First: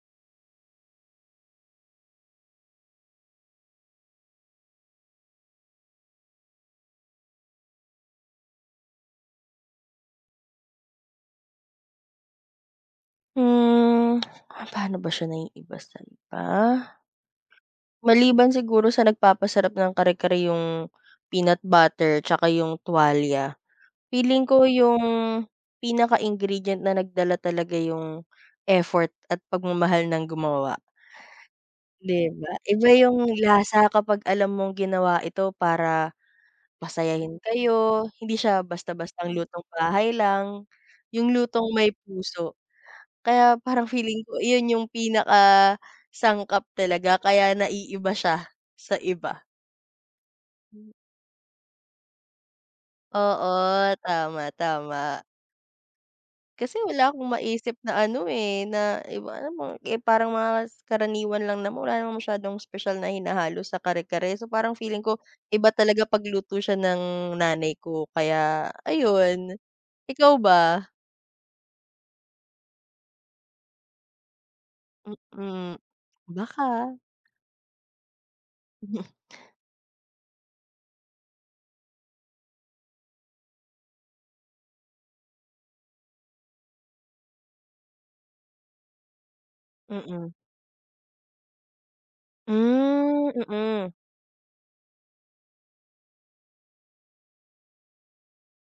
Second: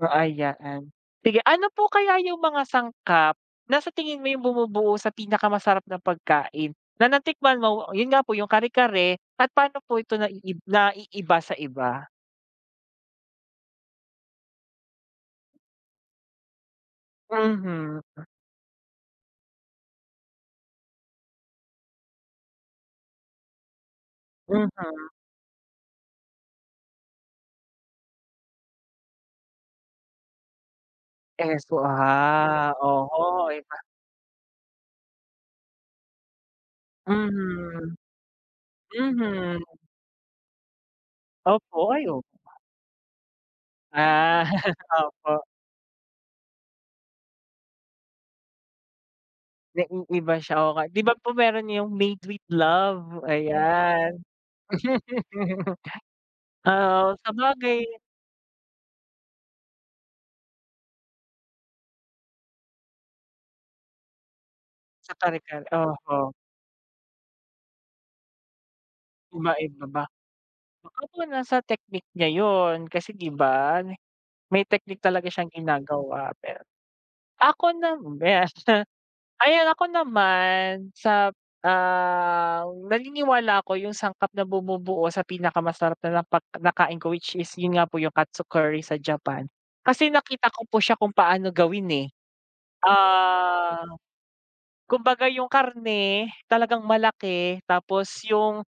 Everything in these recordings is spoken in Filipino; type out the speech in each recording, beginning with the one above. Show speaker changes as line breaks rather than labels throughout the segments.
So, ay yaan. Sige, ano po kaya yung mga sangkap na sa tingin mo yung bumubuo sa pinakamasarap na pagkain na natikman mo? Yun nga po yung kare-kare at paano po ito naiib naiiba sa iba?
Hmm, ah, paano ba siya naiiba sa iba?
Mhm.
Maliban siguro sa nagpapasarap ng kare-kare yung peanut butter tsaka yung tuwalya. Feeling ko yung
Mhm.
pinaka-ingredient na nagdala talaga yung effort at pagmamahal ng gumawa.
Eh, so,
'Di ba?
ha.
Iba yung
Oo, eh, pa
lasa kapag alam mong ginawa ito para pasayahin
Mhm,
kayo, hindi siya basta-bastang lutong
mhm.
bahay lang, yung lutong
Opo,
may
ay op
puso. Kaya parang feeling ko
Ah,
yun yung
opo.
pinakasangkap talaga, kaya naiiba siya sa iba.
Naiiba siya, oo nga. 'Di ba po meron yung made with love,
Oo,
ayan.
tama, tama. Kasi
Ah,
wala
oo
akong maisip
sabagay
na ano, eh, na iba alam mong eh, parang mga karaniwan lang naman, wala namang masyadong espesyal na hinahalo sa kare-kare. So, parang feeling
Sa
ko
kare-kare,
iba talaga
oho.
pag-luto siya ng nanay ko kaya ayun,
Kumain ka ba?
ikaw ba?
Baka po nasa technique niya yun. Kasi, 'di ba, may technique talaga siyang
Mm,
ginagawa per
baka.
ako nam ayan ako naman sap ah, naniniwala ako yung sangkap na bumubuo sa pinakamasarap na napag nakain ko which is yun nga po yung katsu curry sa Japan. Kasi
Mm.
nakita ko po siya kung paano gawin, eh.
Hmm,
Ah,
mm.
kumbaga yung karne talagang malaki tapos yung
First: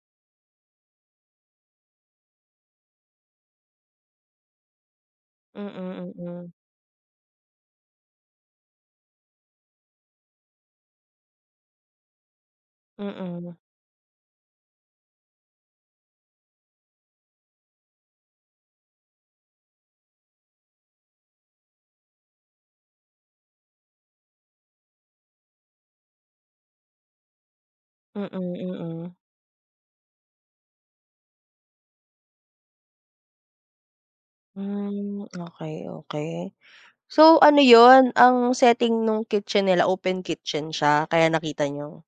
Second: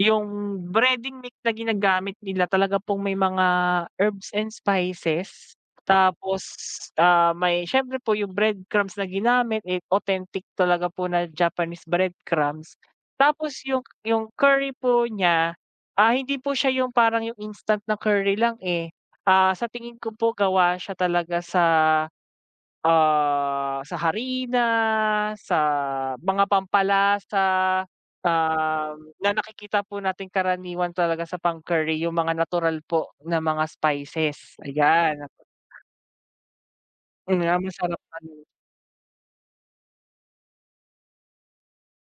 yung breading mix na ginagamit nila talaga pong may mga herbs and spices.
Mm,
Tapos,
mm.
ah, may siyempre po yung breadcrumbs na ginamit, eh, authentic talaga po na Japanese breadcrumbs.
Mm.
Tapos yung, yung curry po niya, ah, hindi po siya yung parang yung instant na curry lang, eh. Ah, sa tingin ko po gawa siya talaga sa, ah, sa harina, sa mga pampalasa,
Mm,
um,
mm.
na nakikita po nating karaniwan talaga sa pang-curry yung mga natural po na mga spices, ayan.
Hmm, okey, okey.
Hmm,
So,
nga
ano
masarap
yun
ano?
ang setting nung kitchen nila, open kitchen siya kaya nakita niyo?